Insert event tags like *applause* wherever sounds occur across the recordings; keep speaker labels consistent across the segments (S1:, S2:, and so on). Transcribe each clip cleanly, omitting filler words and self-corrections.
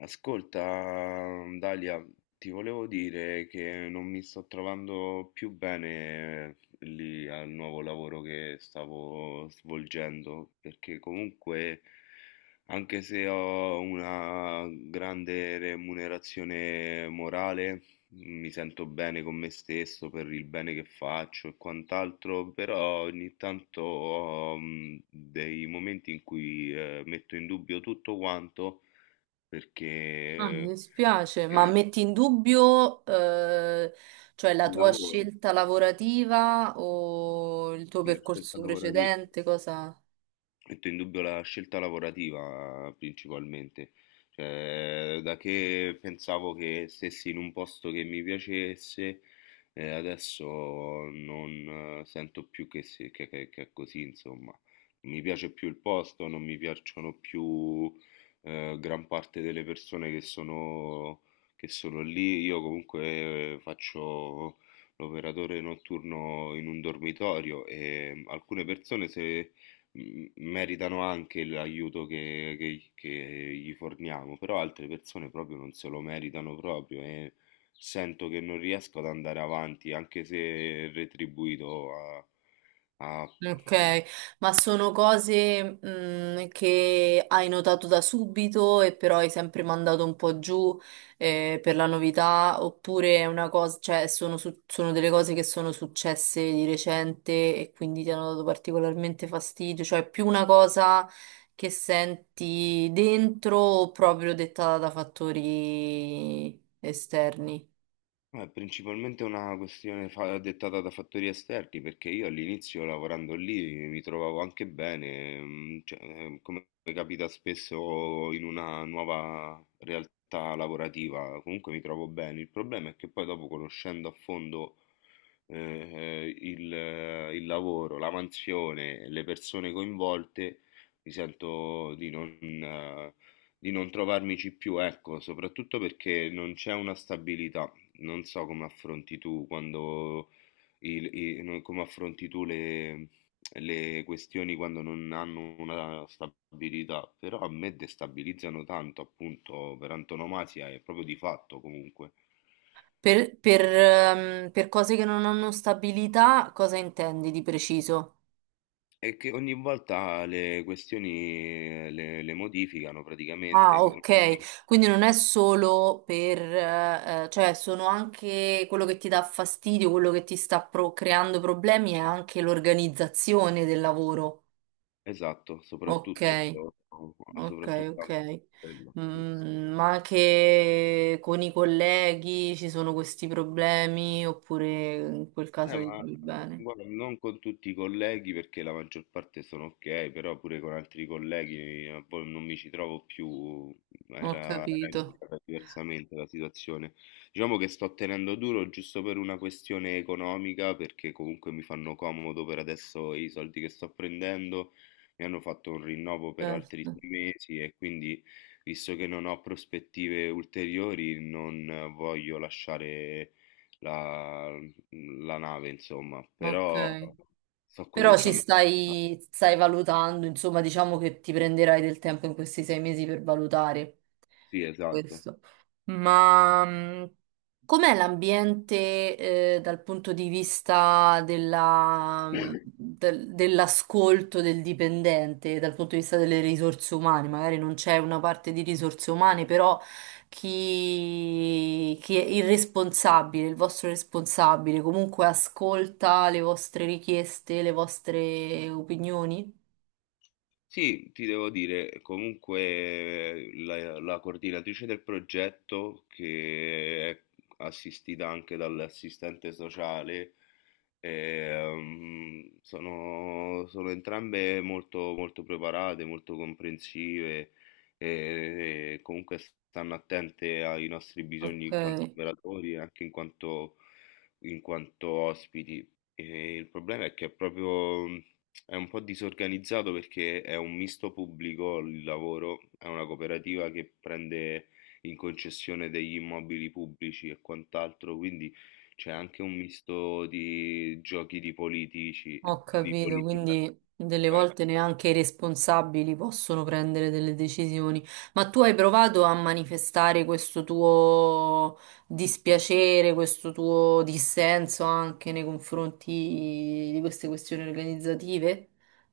S1: Ascolta, Dalia, ti volevo dire che non mi sto trovando più bene lì al nuovo lavoro che stavo svolgendo, perché comunque, anche se ho una grande remunerazione morale, mi sento bene con me stesso per il bene che faccio e quant'altro, però ogni tanto ho dei momenti in cui metto in dubbio tutto quanto perché
S2: Ah, mi dispiace, ma metti in dubbio, cioè la
S1: il
S2: tua
S1: lavoro,
S2: scelta lavorativa o il tuo
S1: sì, lo stress
S2: percorso
S1: lavorativo.
S2: precedente, cosa?
S1: Metto in dubbio la scelta lavorativa principalmente, cioè da che pensavo che stessi in un posto che mi piacesse, adesso non sento più che, che è così, insomma. Non mi piace più il posto, non mi piacciono più gran parte delle persone che sono lì. Io comunque faccio l'operatore notturno in un dormitorio e alcune persone se meritano anche l'aiuto che gli forniamo, però altre persone proprio non se lo meritano proprio e sento che non riesco ad andare avanti, anche se retribuito a.
S2: Ok, ma sono cose, che hai notato da subito e però hai sempre mandato un po' giù, per la novità, oppure è una cosa, cioè sono, sono delle cose che sono successe di recente e quindi ti hanno dato particolarmente fastidio, cioè è più una cosa che senti dentro o proprio dettata da fattori esterni?
S1: No, è principalmente una questione dettata da fattori esterni, perché io all'inizio lavorando lì mi trovavo anche bene, cioè, come capita spesso in una nuova realtà lavorativa, comunque mi trovo bene. Il problema è che poi dopo conoscendo a fondo il lavoro, la mansione, le persone coinvolte, mi sento di non trovarmici più, ecco, soprattutto perché non c'è una stabilità. Non so come affronti tu quando il- i- no, come affronti tu le questioni quando non hanno una stabilità, però a me destabilizzano tanto, appunto, per antonomasia è proprio di fatto comunque.
S2: Per per cose che non hanno stabilità, cosa intendi di preciso?
S1: E che ogni volta le questioni le modificano praticamente.
S2: Ah, ok, quindi non è solo per, cioè sono anche quello che ti dà fastidio, quello che ti sta creando problemi, è anche l'organizzazione del lavoro.
S1: Esatto,
S2: Ok,
S1: soprattutto,
S2: ok,
S1: soprattutto anche
S2: ok.
S1: quello. Sì.
S2: Mm, ma anche con i colleghi ci sono questi problemi, oppure in quel
S1: Eh,
S2: caso ti
S1: ma eh,
S2: trovi bene?
S1: guarda, non con tutti i colleghi perché la maggior parte sono ok, però pure con altri colleghi poi non mi ci trovo più,
S2: Ho
S1: era
S2: capito,
S1: iniziata diversamente la situazione. Diciamo che sto tenendo duro giusto per una questione economica, perché comunque mi fanno comodo per adesso i soldi che sto prendendo, mi hanno fatto un rinnovo per altri
S2: certo,
S1: 6 mesi e quindi, visto che non ho prospettive ulteriori, non voglio lasciare la, la nave, insomma, però
S2: ok.
S1: sto
S2: Però ci
S1: cominciando a.
S2: stai, stai valutando, insomma, diciamo che ti prenderai del tempo in questi 6 mesi per valutare
S1: Sì, esatto.
S2: questo. Ma com'è l'ambiente dal punto di vista della, dell'ascolto del dipendente, dal punto di vista delle risorse umane? Magari non c'è una parte di risorse umane, però chi, chi è il responsabile, il vostro responsabile, comunque ascolta le vostre richieste, le vostre opinioni?
S1: Sì, ti devo dire, comunque la coordinatrice del progetto, che è assistita anche dall'assistente sociale, sono entrambe molto, molto preparate, molto comprensive e comunque stanno attente ai nostri bisogni
S2: Ok.
S1: in quanto operatori e anche in quanto ospiti. E il problema è che è proprio. È un po' disorganizzato perché è un misto pubblico il lavoro, è una cooperativa che prende in concessione degli immobili pubblici e quant'altro, quindi c'è anche un misto di giochi di politici,
S2: Ho
S1: di
S2: capito,
S1: politica.
S2: quindi delle
S1: Beh,
S2: volte neanche i responsabili possono prendere delle decisioni. Ma tu hai provato a manifestare questo tuo dispiacere, questo tuo dissenso anche nei confronti di queste questioni organizzative?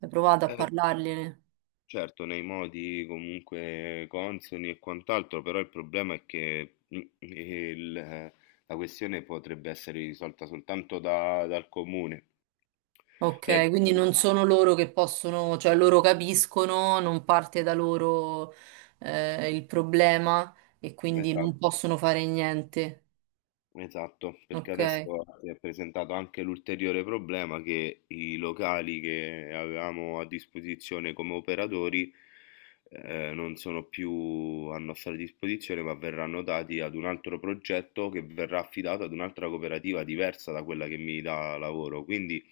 S2: Hai provato a
S1: eh sì,
S2: parlargliene?
S1: certo, nei modi comunque consoni e quant'altro, però il problema è che la questione potrebbe essere risolta soltanto dal comune. Cioè,
S2: Ok, quindi non sono loro che possono, cioè loro capiscono, non parte da loro il problema e quindi non
S1: esatto,
S2: possono fare niente.
S1: esatto, perché
S2: Ok.
S1: adesso si è presentato anche l'ulteriore problema che i locali che avevamo a disposizione come operatori non sono più a nostra disposizione, ma verranno dati ad un altro progetto che verrà affidato ad un'altra cooperativa diversa da quella che mi dà lavoro. Quindi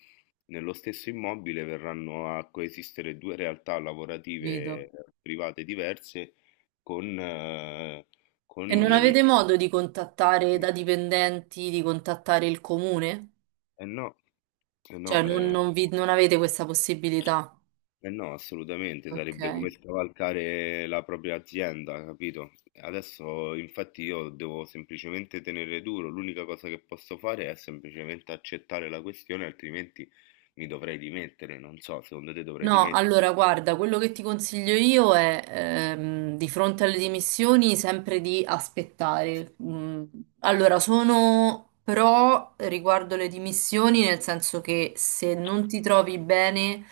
S1: nello stesso immobile verranno a coesistere due realtà
S2: Vedo.
S1: lavorative private diverse con, eh, con
S2: E non
S1: lievi.
S2: avete modo di contattare da dipendenti, di contattare il comune?
S1: Eh no, eh no,
S2: Cioè, non non avete questa possibilità?
S1: eh no, assolutamente,
S2: Ok.
S1: sarebbe come scavalcare la propria azienda, capito? Adesso infatti io devo semplicemente tenere duro, l'unica cosa che posso fare è semplicemente accettare la questione, altrimenti mi dovrei dimettere, non so, secondo te dovrei
S2: No,
S1: dimettere?
S2: allora guarda, quello che ti consiglio io è di fronte alle dimissioni sempre di aspettare. Mm, allora, sono pro riguardo le dimissioni, nel senso che se non ti trovi bene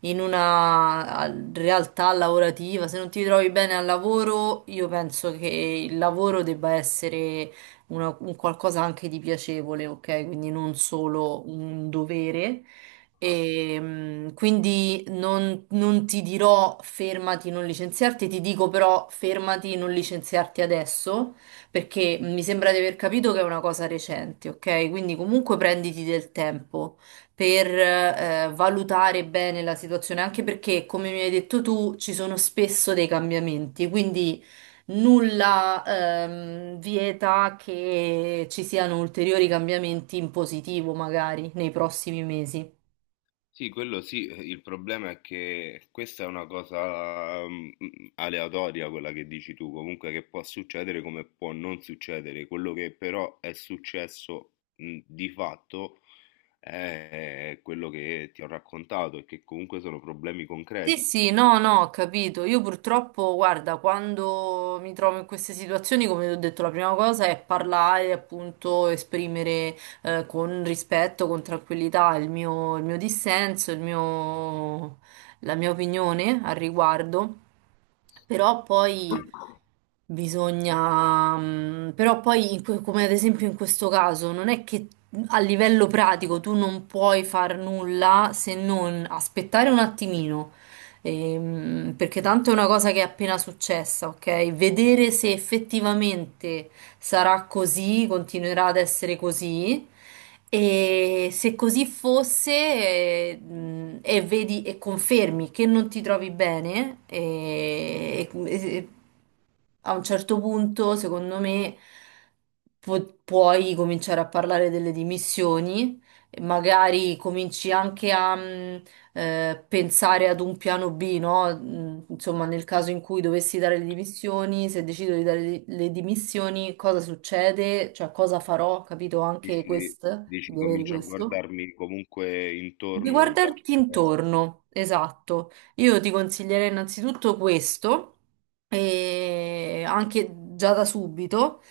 S2: in una realtà lavorativa, se non ti trovi bene al lavoro, io penso che il lavoro debba essere un qualcosa anche di piacevole, ok? Quindi non solo un dovere. E, quindi non ti dirò fermati, non licenziarti, ti dico però fermati, non licenziarti adesso, perché mi sembra di aver capito che è una cosa recente, ok? Quindi comunque prenditi del tempo per valutare bene la situazione, anche perché, come mi hai detto tu, ci sono spesso dei cambiamenti, quindi nulla vieta che ci siano ulteriori cambiamenti in positivo magari nei prossimi mesi.
S1: Sì, quello sì, il problema è che questa è una cosa aleatoria, quella che dici tu, comunque che può succedere come può non succedere. Quello che però è successo di fatto è quello che ti ho raccontato e che comunque sono problemi
S2: Sì,
S1: concreti.
S2: sì, no, no, ho capito. Io purtroppo, guarda, quando mi trovo in queste situazioni, come ti ho detto, la prima cosa è parlare, appunto, esprimere con rispetto, con tranquillità il mio dissenso, la mia opinione al riguardo. Però poi bisogna, però poi, in come ad esempio in questo caso, non è che a livello pratico tu non puoi far nulla se non aspettare un attimino. Perché tanto è una cosa che è appena successa, ok? Vedere se effettivamente sarà così, continuerà ad essere così. E se così fosse, e vedi e confermi che non ti trovi bene, a un certo punto, secondo me, puoi cominciare a parlare delle dimissioni, e magari cominci anche a pensare ad un piano B, no? Insomma, nel caso in cui dovessi dare le dimissioni, se decido di dare le dimissioni, cosa succede? Cioè, cosa farò? Capito anche
S1: Dici,
S2: questo,
S1: dici
S2: di avere
S1: comincio a
S2: questo.
S1: guardarmi comunque
S2: Di
S1: intorno già.
S2: guardarti intorno, esatto. Io ti consiglierei innanzitutto questo, e anche già da subito,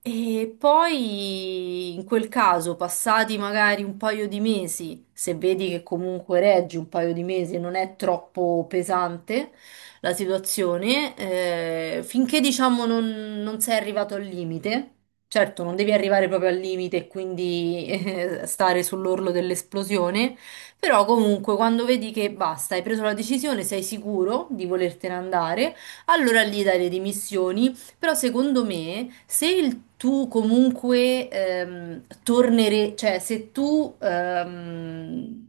S2: e poi in quel caso, passati magari un paio di mesi, se vedi che comunque reggi un paio di mesi e non è troppo pesante la situazione, finché diciamo non sei arrivato al limite. Certo, non devi arrivare proprio al limite e quindi *laughs* stare sull'orlo dell'esplosione, però comunque quando vedi che basta, hai preso la decisione, sei sicuro di volertene andare, allora lì dai le dimissioni. Però secondo me, se il tu comunque tornere, cioè se tu,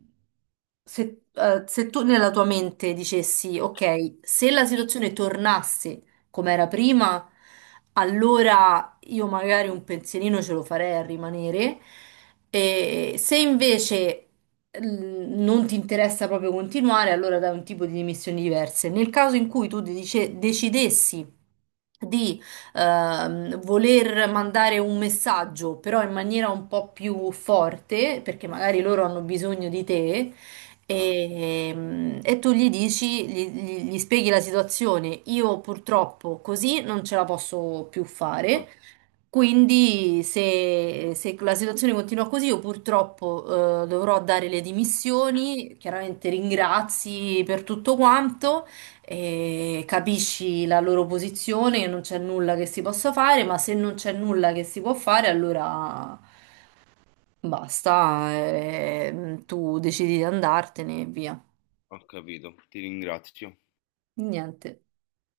S2: se, se tu nella tua mente dicessi, ok, se la situazione tornasse come era prima, allora io magari un pensierino ce lo farei a rimanere. E se invece non ti interessa proprio continuare, allora dai un tipo di dimissioni diverse. Nel caso in cui tu decidessi di voler mandare un messaggio, però in maniera un po' più forte, perché magari loro hanno bisogno di te.
S1: Ah,
S2: E tu gli dici, gli spieghi la situazione. Io purtroppo così non ce la posso più
S1: Ho,
S2: fare. Quindi se la situazione continua così, io purtroppo dovrò dare le dimissioni, chiaramente ringrazi per tutto quanto, capisci la loro posizione, che non c'è nulla che si possa fare, ma se non c'è nulla che si può fare, allora basta, tu decidi di andartene e via.
S1: ho capito, ti ringrazio.
S2: Niente.